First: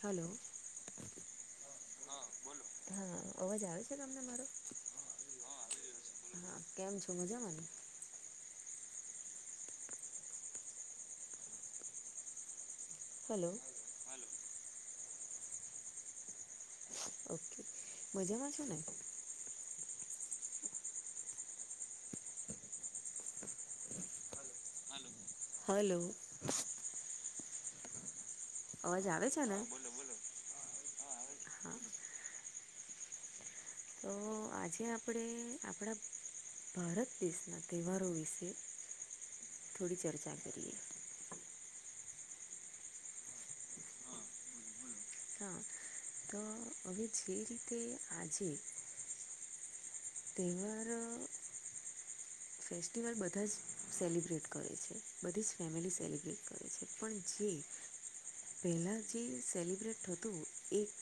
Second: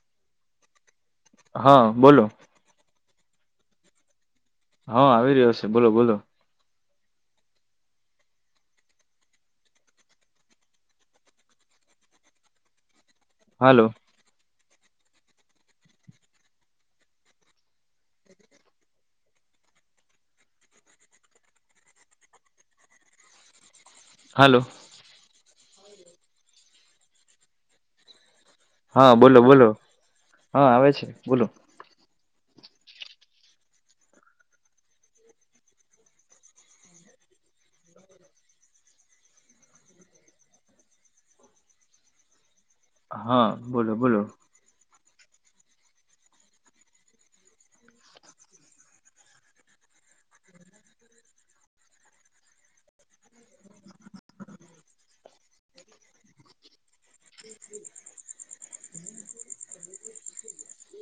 Hello હા બોલો હા અવાજ આવે છે તમને મારો હા આવી રહ્યો છે બોલો બોલો. કેમ છો મજામાં હલો હલો મજામાં છો ને હલો હલો અવાજ હા આવે બોલો છે ને બોલો હા આવે છે બોલો તો આજે આપણેે આપણા ભારત દેશના તહેવારો વિશે થોડી ચર્ચા કરીએ હા બોલો બોલો. હા તો જે છે જે રીતે આજે તેહવારો ફેસ્ટિવલ બધા જ સેલિબ્રેટ કરે છે, બધી જ ફેમિલી સેલિબ્રેટ કરે છે. પણ જે પહેલા જે સેલિબ્રટ હતું એક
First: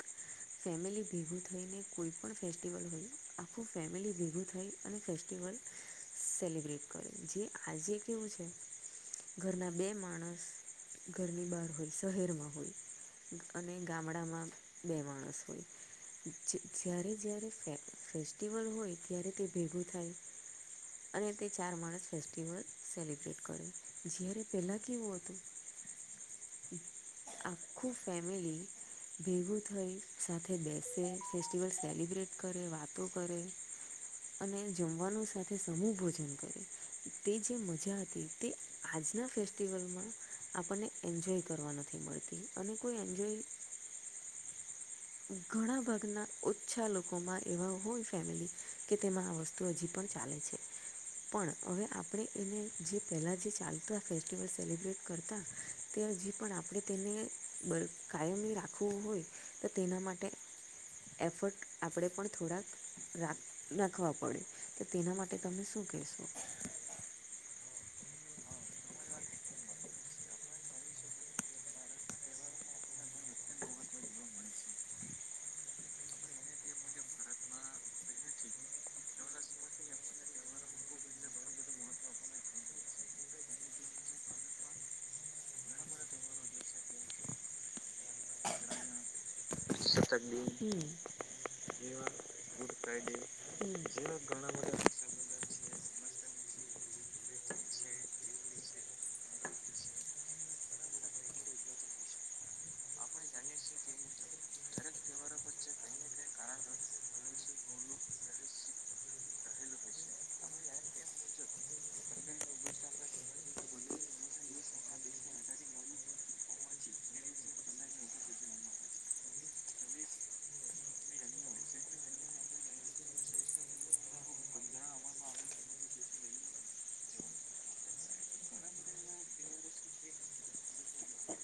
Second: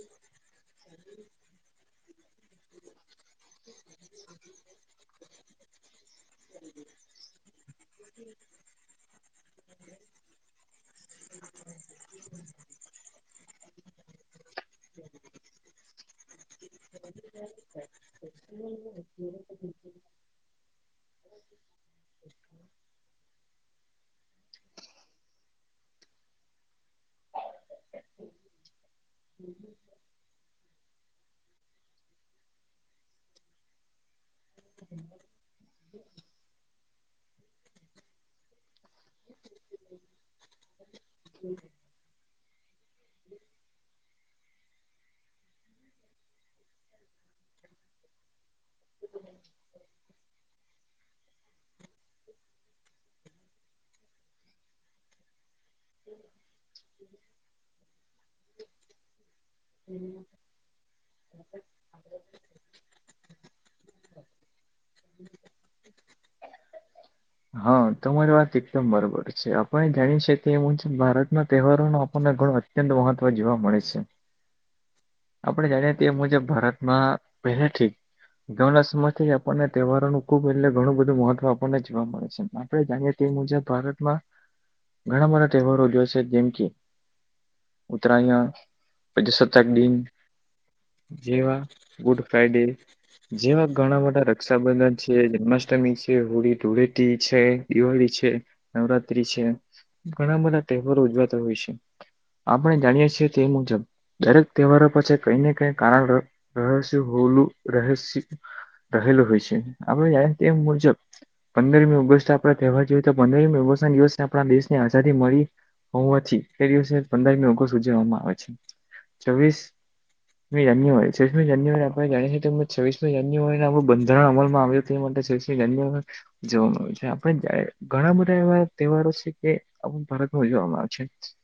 ફેમિલી ભેગૂ થઈને કોઈપણ ફેસ્ટિવલ હોય આખું ફેમિલી ભેગું થઈ અને ફેસ્ટિવલ સેલિબ્રેટ કરે જે આજે કેવું છે ઘરના બે માણસ ઘરની બહાર હોય શહેરમાં હોય. અને ગામડામાં બે માણસ હોય જ્યારે જ્યારે ફ ફેસ્ટિવલ હોય ત્યારે તે ભેગું થાય. અને તે ચાર માણસ ફેસ્ટિવલ સેલિબ્રેટ કરે, જ્યારે પહેલા કેવું હતું આખું ફેમિલી ભેગું થઈ સાથે બેસે, ફેસ્ટિવલ સેલિબ્રેટ કરે, વાતો કરે. અને જમવાનું સાથે સમૂહ ભોજન કરે, તે જે મજા હતી તે આજના ફેસ્ટિવલમાં આપણને એન્જોય કરવા નથી મળતી, અને કોઈ એન્જોય ઘણા ભાગના ઓછા લોકોમાં એવા હોય ફેમિલી કે તેમાં આ વસ્તુ હજી પણ ચાલે છે. પણ હવે આપણે એને, જે પહેલા જે ચાલતા, ફેસ્ટિવલ સેલિબ્રેટ કરતા. ત હજી પણ આપણે તેને બળ કાયમી રાખવું હોય. તો તેના માટે એફર્ટ આપણે પણ થોડાક રાખ નાખવા પડે, તો તેના માટે તમે શું કહેશો? હા તમારી વાત એકદમ બરોબર છે, આપણે જાણીશે એવુંજ ભારત ના તહેવારો નો આપણને ઘણો અત્યંત મહત્વ જોવા મળે છે. [inaudible] આપણે જાણીએ તે મુજબ ભારતમાં પહેલાથી ઘણા સમયથી આપણને તહેવારોનું ખુબ એટલે ઘણું બધું મહત્વ આપણને જોવા મળે છે, માટે જાણીએ તે મુજબ ભારતમાં ઘણા બધા તહેવારો જોશે જેમ કે ઉતરાયણ, પજાસત્તાકદિન હમ્મ જેવા ગુડ ફ્રાઈડે, જેવા હમ ઘણા બધા રક્ષાબંધન છે. જન્માષ્ટમી છે, હોળી ધૂળેટી છે, દિવાળી છે, નવરાત્રી છે. ઘણા બધા તહેવારો ઉજવાતા હોય છે, આપણે જાણીએ છીએ તે મુજબ દરેક તહેવારો પછી કઈને કઈ કારણ ર રહસ્ય હોલું રહસ્ય રહેલું હોય છે. આપડે જાણીએ તે મુજબ પંદરમી ઓગસ્ટ આપડે તહેવાર જોયએ તો પંદરમી ઓગસ્ટ ના દિવસના આપણા દેશને આઝાદી મળી. હોવાથી એ દિવસે પંદરમી ઓગસ્ટ ઉજવવામાં આવે છે, છવીસ મી જાન્યુઆરી છવીસ્મી જાન્યુઆરી આપણે જાણી છએ તેમજ છવવીસમી જાન્યુઆરીને બંધારણ અમલમાં આવે થી માટે છવીસ્મી જાન્યુઆરી જોવામાં આવે છે, આપે દા ઘણા બધા એવા તહેવારો છે કે આપણ ભારતમાં ઉજવવામાં આવે છે.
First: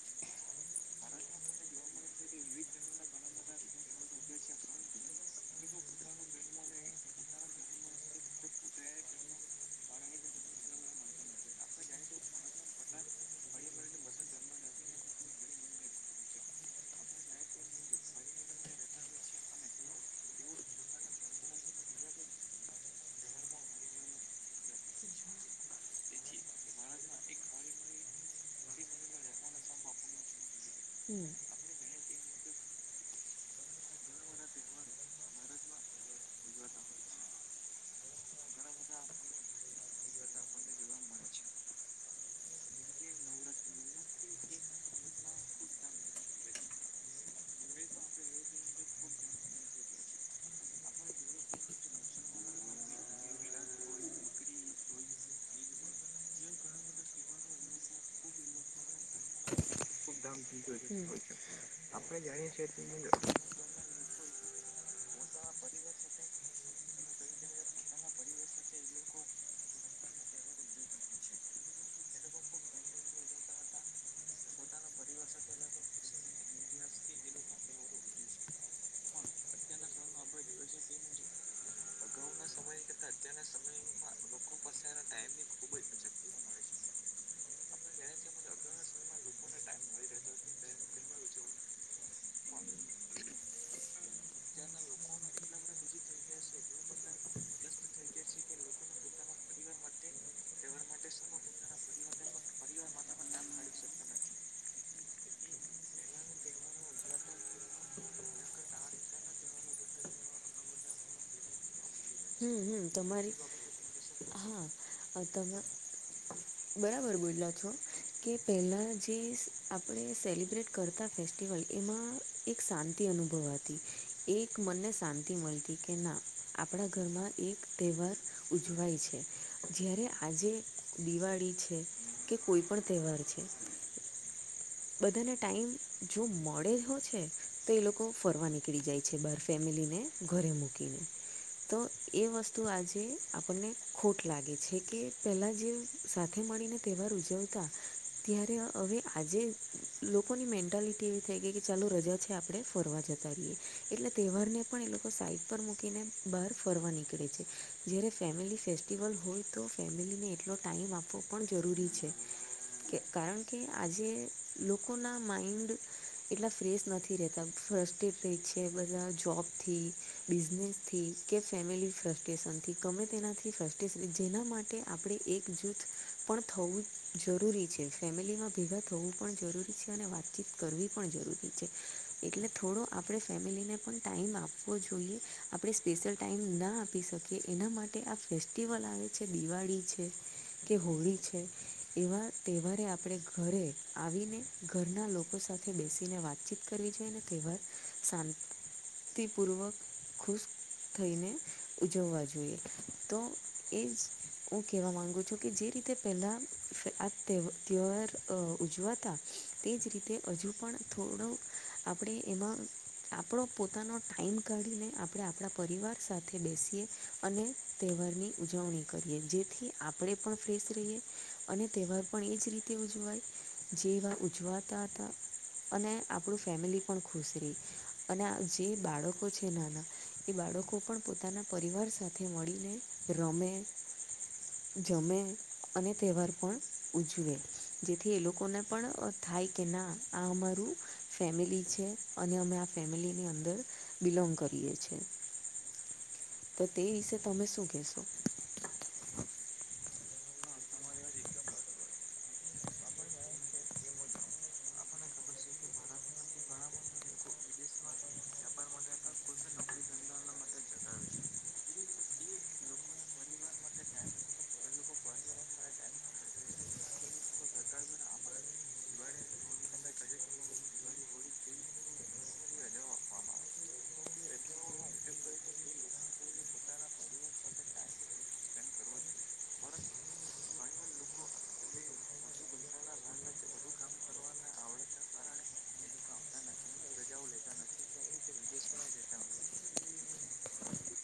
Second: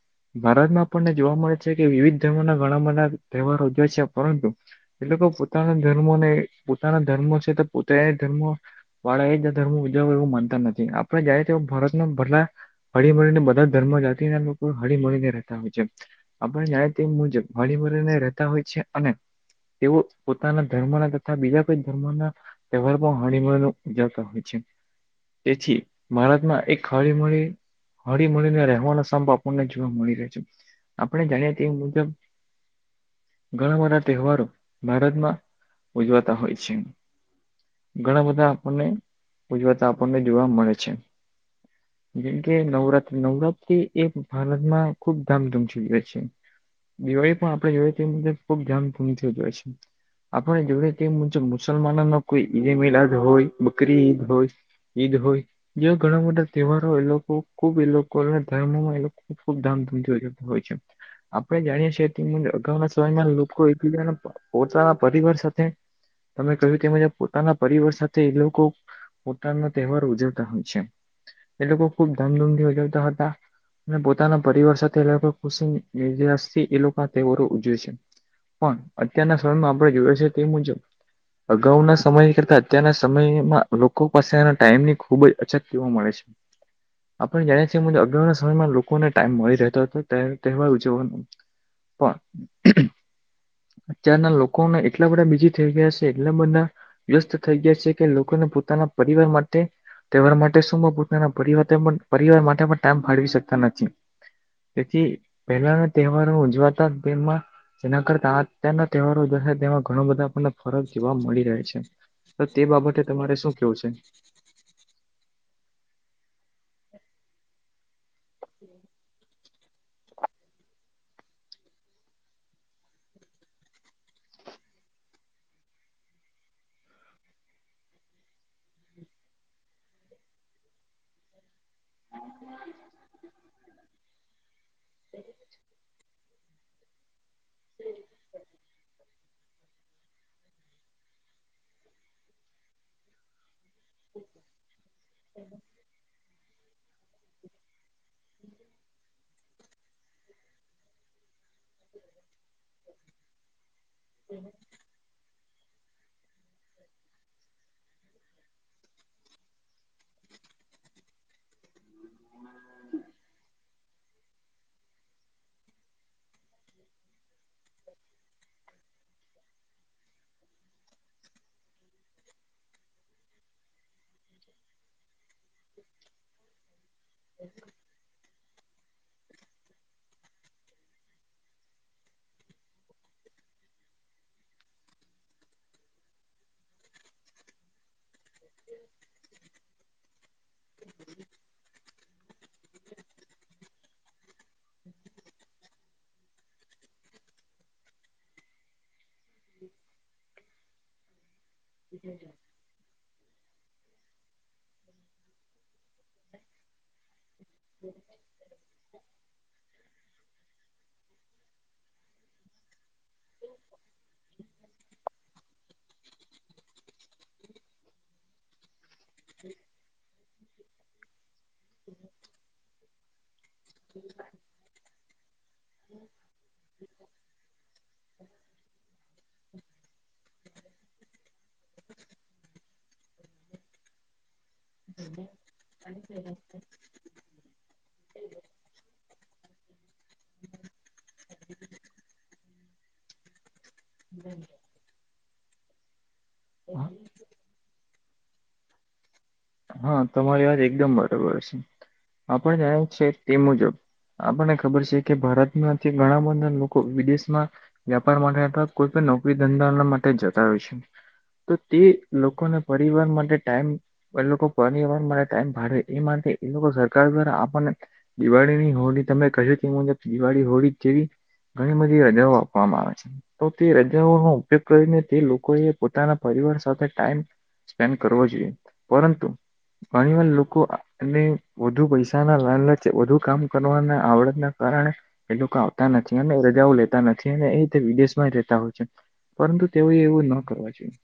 ભારતમાં આપણને જોવા મળે છે કે, વિવિધ ધર્મોના ઘણા બધા તહેવારો ઉજવાય છે. પરંતુ એ લોકો પોતાના ધર્મોને પોતાના ધર્મો છે તો પોતે એ ધર્મ વાળાએ ધર્મ ઉજાવુ એવું માનતા નથી, આપણે જાય તો ભારતમાં બધા હળીમળીને બધા જ ધર્મો જાતિના લોકો હળી મળીને રહેતા હોય છે. આપણે જાણીએ તે મુજબ હળીમળીને રહેતા હોય છે, અને તેઓ પોતાના ધર્મના તથા બીજા કોઈ ધર્મ ના તહેવાર પણ હળીમળીને ઉજવતા હોય છે. તેથી ભારતમાં એક હળીમળી હળીમળીને રહેવાનો સંપ આપણને જોવા મળી રહે છે. આપણે હમ જાણીએ તે મુજબ ઘણા બધા તહેવારો ભારતમાં ઉજવાતા હોય છે. ઘણાબધાં આપણને ઉજવતા આપણને જોવા મળે છે. [unintelligible] જેમકે નવરાત્રી, નવરાત્રી એ ભારતમાં ખુબ ધામધૂમ ઉજવે છે. દિવાળી પણ આપણે જોઈએ તે મુજબ ખુબ ધામધૂમથી ઉજવાય છે. આપણે જોઈએ તે મુજબ મુસલમાનો ન કોઈ ઈદે મિલાદ હોય, બકરી ઈદ હોય ઈદ હોય બીજા ઘણા બધા તહેવારો એ લોકો ખુબ એ લોકોના ધર્મોમાં એ લોકો ખૂબ ધામધૂમથી ઉજ હોય છે હમ આપણે જાણીએ છીએ તે મુજબ અગાઉના સમયમાં લોકો એકીબીજાના પોતાના પરિવાર સાથે તમે કહ્યું તે મુજબ પોતાના પરિવાર સાથે એ લોકો પોતાનો તહેવાર ઉજવતા હોય છે એ લોકો ખુબ ધામધૂમથી ઉજવતા હતા. અને પોતાના પરિવાર સાથે ખુશી [unintelligible] થી એ લોકો તહેવારો ઉજવે છે. પણ અત્યારનાં સમયમાં આપણે જોઈએ છે તે મુજબ અગાઉના સમય કરતા અત્યારનાં સમયમાં લોકો પાસે એના ટાઈમની ખુબ જ અછત જોવા મળે છે. આપણે જાણીએ છીએ મુજબ અગાઉના સમયમાં લોકોને ટાઈમ મળી રહેતો હતો ત્યારે તહેવાર ઉજવવાનો પણ [unintelligible] અત્યારનાં લોકોને એટલા બધા બીઝી થઈ ગયા છે. એટલા બધાં વ્યસ્ત થઈ ગયા છે કે લોકોને પોતાના પરિવાર માટે તેવાર માટે શું પોતાના પરિવાર પરિવાર માટે પણ ટાઈમ ફાળવી શકતા નથી. તેથી પહેલાના તહેવારો ઉજવાતા તેમાં જેના કરતા આ અત્યારના તહેવારો ઉજવશે તેમાં ઘણો બધા આપણને ફરક જોવા મળી રહે છે. તો હમ તે હમ બાબતે તમારી તમારે શું કેવું છે? હા તમે બરાબર બોલ્યા છો. કે પહેલા જે. આપણે સેલિબ્રેટ કરતા ફેસ્ટિવલ એમાં એક શાંતિ અનુભવાતી. એક મનને શાંતિ મળતી કે ના આપણા. ઘરમાં એક તહેવાર ઉજવાય છે જ્યારે આજે દિવાળી છે. કે કોઈ પણ તહેવાર છે. બધાને ટાાઈમ જો મળે હો છે તો એ લોકો ફરવા નીકળી જાય. છે બહાર ફેમિલીને ઘરે મૂકીને તો એ વસ્તુ આજે આપણને. ખોટ લાગે છે કે પેલા જે સાથે મળીને. તહેવાર ઉજવતા ત્યારે હવે આજે. લોકોની મેન્ટાલિટી એવી થઈ ગઈ કે ચાલો રજા છે આપ. આપણે ફરવા જતા રઈએ એટલે તહેવારને પણ એ લોકો સાઈડ. ઉપ મૂકીને બહાર ફરવા નીકળે છે જ્યારે ફેમિલી ફેસ્ટિવલ હોય. તો ફેમિલીને એટલો ટાઈમ આપવો પણ જરૂરી છે કે કારણ કે આજે. લોકોના માઇન્ડ. એટલા ફ્રેશ નથી રહેતા ફ્રસ્ટેડ થઈ છે બધા જોબથી. બિઝનેસથી કે ફેમિલી ફ્રસ્ટ્રેશનથી ગમે તેનાથી ફ્રસ્ટેશન જેના માટે. આપણે એક જૂથ પણ થવું જ જરૂરી છે ફેમિલીમાં ભેગા થવું પણ. જરૂરી છે અને વાતચીત કરવી પણ જરૂરી છે એટલે થોડો આપણે ફેમિલીને પણ ટાઈમ આપું. આપવો જોઈએ આપણે સ્પેશિયલ ટાાઈમ ના આપી શકીએ એના માટે આપ. ફેસ્ટિવલ આવે છે દિવાળી છે. કે હોળી છે એવા તહેવારે આપણે ઘરે. આવીને ઘરના લોકો સાથે બેસીને વાતચીત કરવી જોઈને તહેવાર શા. પૂર્વક ખુશ થઈને ઉજવવા જોઈએ. તો એ જ હું કહેવા માગુ છું કે જે રીતે પહેલાં. આત્ તે તર. હતા તે જ રીતે હજુ પણ થોડું આપણે એમાં. આપણો પોતાનો ટાઈમ કાઢીને આપણે આપણા પરિવાર સાથે બેસીએ. અને તહેવાર ની ઉજવણી. કરીએ જેથી આપણે પણ ફ્રેશ રહીએ અને તહેવાર પણ એ જ રીતે ઉજવાય. જે એવા ઉજવાતા હતા અને આપણું ફેમિલી પણ ખુશ રહી. અને જે બાળકો છે નાના. એ બાળકો પણ પોતાના પરિવાર સાથે મળીને રમે. જમે અને તહેવાર પણ ઉજવે જેથી એ લોકોને પણ. થાય કે ના આ અમારું ફેમિલી છે અને અમે આ ફેમિલીની અંદર. બિલોંગ કરીએ છીએ. તો તે વિશે તમે શું કહેશો. હા તમારી વાત એકદમ બરોબર છે આપ જાણે છે તે મુજબ. આપણને ખબર છે કે ભારતમાંથી ઘણા બધા લોકો વિદેશમાં. વ્યાપાર માટે અથવા કોઈ પણ નોકરી ધંધા માટે જતા હોય છે. તો તે લોકોને પરિવાર માટે ટાઈમ એ લોકો. પરર ટમ ભ એ માટે એ લોકો સરકાર દ્વારા આપને. દિવાળીની હોળી તમે કહ્યું છે એ મુજબ દિવાળી હોળી જેવી. ઘણી બધી રજાઓ આપવામાં આવે છે. તો તે રજાઓનોો ઉપયોગ કરીને તે લોકો એ પોતાના પરિવાર સાથે ટાઈમ. સ્પેન્ડ કરવો જોઈએ પરંતુ. ઘણીવાર લોકો એને વધુ પૈસાના લ લચ વધુ કામ કરવાના આવડતના કારણે. એ લોકો આવતા નથી અને રજાઓ લેતા નથી અને એ વિદેશમાં રહેેતા હોય છે. પરંતુ તેઓ એવું ન કરવા જોઈએ.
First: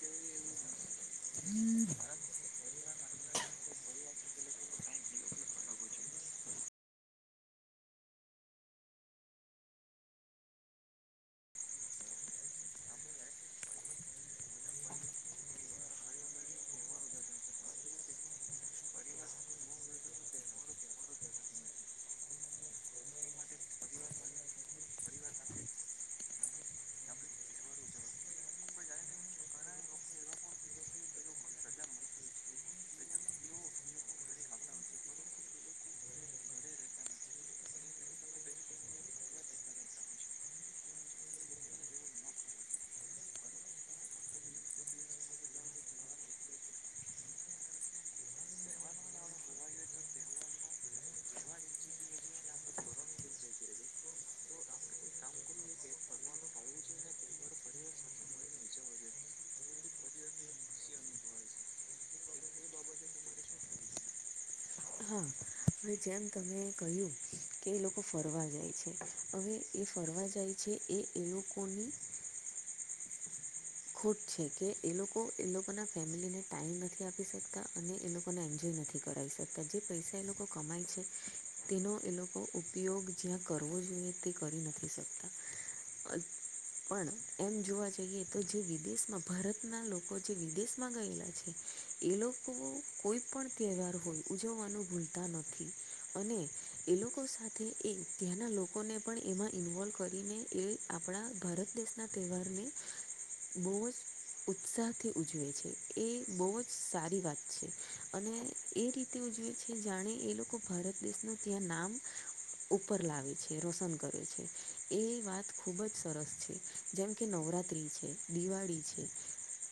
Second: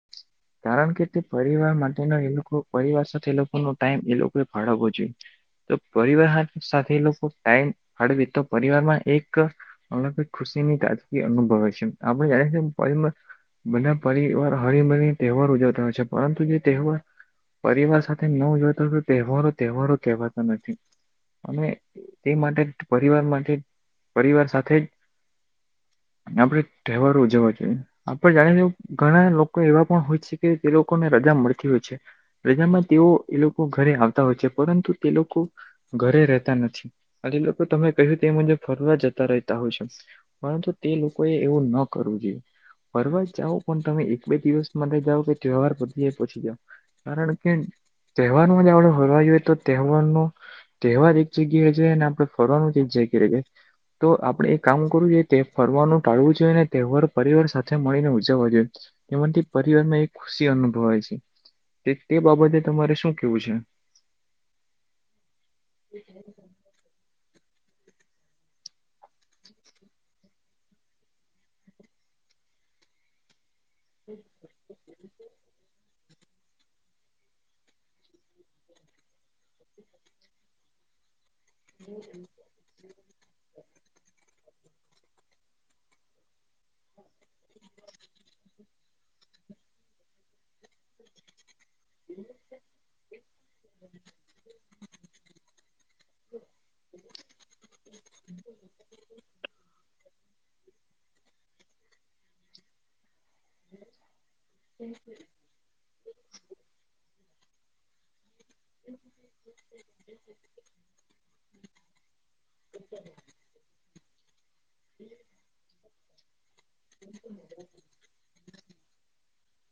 કારણ કે તે પરિવાર માટે એ લોકો પરિવાર સાથે એ લોકો. ો ટાઈમ એ લોકોએ ફાળવો જોઈએ. તો પરિવાર સાથે લોકો ટાઈમ હળવે તો પરિવારમાં એક હમણા કોઈ ખુશી ની તાજગી અનુભવ હોય છે આપણે જાણીએ છીએ પરિવાર જ બધા પરિવાર હળીમળી તહેવાર ઉજવતા હોય છે પરંતુ જે તહેવાર પરિવાર સાથે નો ઊજવાતા તહેવારો તહેવારો કહેવાતા નથી અને તે માટે જ પરિવાર માટે પરિવાર સાથે જ અને આપણે તહેવારો ઉજવવા જોઈએ આપણે જાણી ઘણા લોકો એવા પણ હોય છે કે તે લોકોને રજા મળતી હોય છે રજામાં તેઓ એ લોકો ઘરે આવતા હોય છે પરંતુ તે લોકો ઘરે રહેતા નથી હજી લોકો તમે કહ્યું તે મુજબ ફરવા જતા રહેતા હોય છે પરંતુ તે લોકોએ એવું ન કરવું જોઈએ ફરવા જ જાઓ પણ તમે એક બે દિવસ માટે જાઓ તે પછી ત્યોહાર પતી જાય પછી જાઓ કારણ કે તહેવારમાં જ આપણે ફરવા જઈએ તો તહેવારનો તહેવાર એક જગ્યા છે ને આપણે ફરવાનું જ એક જગ્યા છે તો આપણે એ કામ કરવું જોઈએ તે ફરવાનું ટાળવું જોઈએ ને તહેવાર પરિવાર સાથે મળીને ઉજવવા જોઈએ એમાંથી પરિવાર માં એક ખુશી અનુભવાય છે તે તે બાબતે તમારે શું કેવું છે હા જેમ તમે કહ્યું કે એ લોકો ફરવા જાય છે હવે એ ફરવા જાય છે એ એ લોકોની ખુટ છે કે એ લોકો એ લોકોના ફેમિલીને ટાઈમ નથી આપી શકતા અને એ લોકોને એન્જોય નથી કરાવી શકતા જે પૈસા એ લોકો કમાય છે તેનો એ લોકો ઉપયોગ જ્યાં કરવો જોઈએ તે કરી નથી શકતા પણ પણ એમ જોવા જઈએ તો જે વિદેશમાં ભરતના લોકો જે વિદેશમાં ગયેલા છે એ લોકો કોઈ પણ તહેવાર હોય ઉજવવાનું ભૂલતા નથી અને એ લોકો સાથ તે એ ત્યાંના લોકોને પણ એમાં ઇન્વોલ્વ કરીને એ આપણા ભરત દેશના તહેવારને બહુ જ ઉત્સાહથી ઉજવે છે એ બહુ જ સારી વાત છે અને એ રીતે ઉજવે છે જાણે એ લોકો ભરત દેશના ત્યાં નામ ઉપર લાવે છે રોશન કરે છે એ વાત ખૂબ જ સરસ છે જેમ કે નવરાત્રી છે દિવાળી છે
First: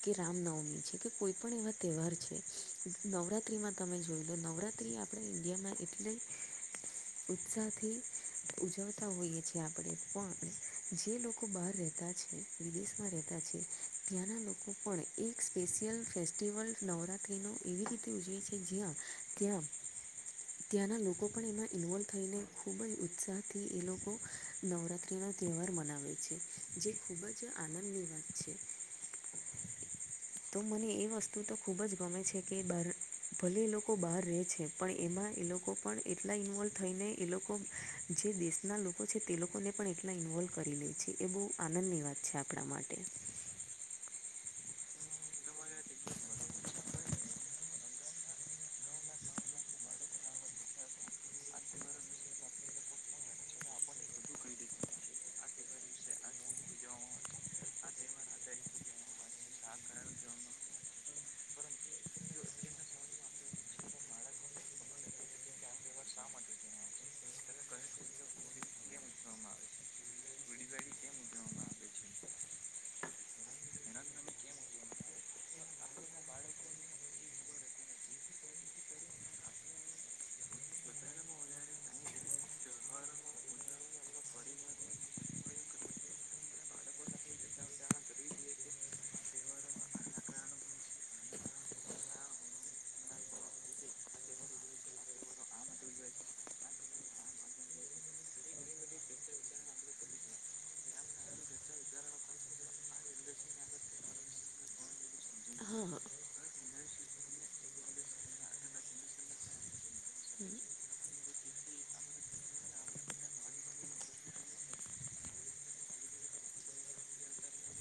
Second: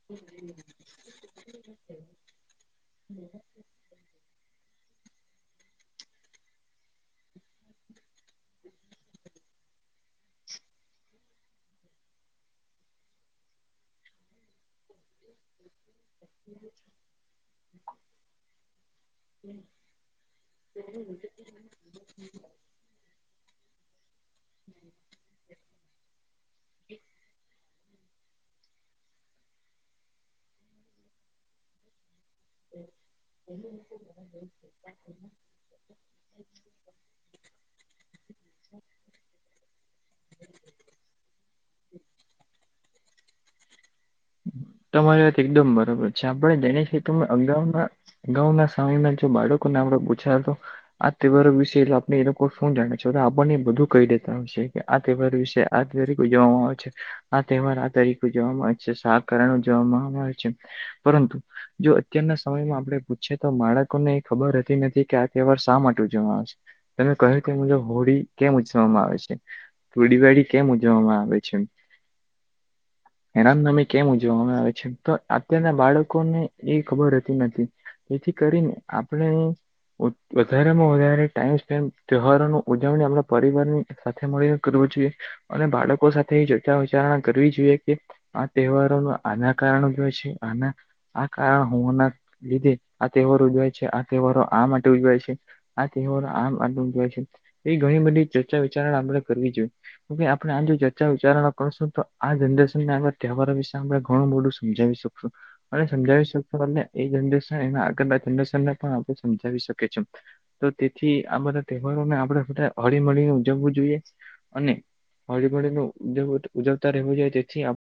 કે રામનવમી છે કે કોઈપણ એવા તહેવાર છે નવરાત્રિમાં તમે જોઈ લો નવરાત્રિ આપણા ઇન્ડિયામાં એટલે ઉત્સાહથી ઉજવતા હોઈએ છીએ આપણે પણ જે લોકો બહાર રહેતા છે વિદેશમાં રહેતા છે. ત્યાંના લોકો પણ એક સ્પેશિયલ ફેસ્ટિવલ નવરાત્રિનો એવી રીતે ઉજવે છે જ્યાં ત્યાં ત્યાંના લોકો પણ એમાં ઇન્વોલ્વ થઈને ખૂબ જ ઉત્સાહથી એ લોકો નવરાત્રી નો તહેવાર મનાવે છે જે ખૂબ જ આનંદ વાત છે તો મને એ વસ્તુ તો ખુબ જ ગમે છે. કે બાર ભલે એ લોકો બહાર રહે છે પણ એમાં એ લોકો લોકો પણ એટલા ઇન્વોલ્વ થઈને એ લોકો જે દેશના લોકો છે તે લોકોને પણ એટલા ઇન્વોલ્વ કરી લે છે એ બહુ આનંદની વાત છે આપણા માટે તમારી વાત એકદમ બરોબર છે આપણે જેને હેતુ અગાઉના ગાઉ ના સમયમાં જો બાળકો ને આપણે પૂછાયતો આ તહેવારો વિશે એલે આપણે એ લોકો શું જાણે છે આપણને બધું કહી દેતા હોયશે આ તહેવાર વિશે આ તરીકે જોવામાં આવે છે આ તહેવાર આ તરીકે જોવામાં આવે છે શાક કારણ ઊજવવા માં આવે છે પરંતુ જો અત્યારના સમયમાં આપણે પૂછી તો બાળકોને એ ખબરતી નથી કે આ તહેવાર શા માટે ઉજવાશે તમે કહ્યું કે મુજબ હોળી કેમ ઉજવવામાં આવે છે. થોડીવાડી કેમ ઉજવવામાં આવે છે એ ના તમે કેમ ઉજવવામાં આવે છે તો અત્યારના બાળકો ને એ ખબર રેતી નથી એથી કરીને આપણે વધારે માં વધારે ટાઈમ સ્પેન્ડ તહેવારોની ઉજવણી આપણા પરિવારની સાથે મળીને કરવું જોઈએ અને બાળકો સાથે ચર્ચા વિચારણા કરવી જોઈએ કે તહેવારો ન આના કારણો કે છે આના આ કાર હોવાના લીધે આ તહેવારો ઉજવાય છે આ તહેવારો આ માટે ઉજવાય છે. આ તહેવાર આમ આમી જોય છે એ ઘણી બધી ચર્ચા વિચારણા આપડે કરવી જોઈએ તોકે આપણે આ જો ચર્ચા વિચારો કરશું તો આ જનરેશન ને આગ તહેવારા વિશે આપણે ઘણું બધું સમજાવી શકશું અને હા સમજાવી શકો અને એ જરેન એ આગળ જરેનને પણ આપ સમજાવી શકે છે. તો તેથી આ બધા તહેવારોને આપડે બધા હળીમળીને ઉજવવું જોઈએ અને હળી ભળી લ ઉજવતા રહેવું જોઈ તેથી આપ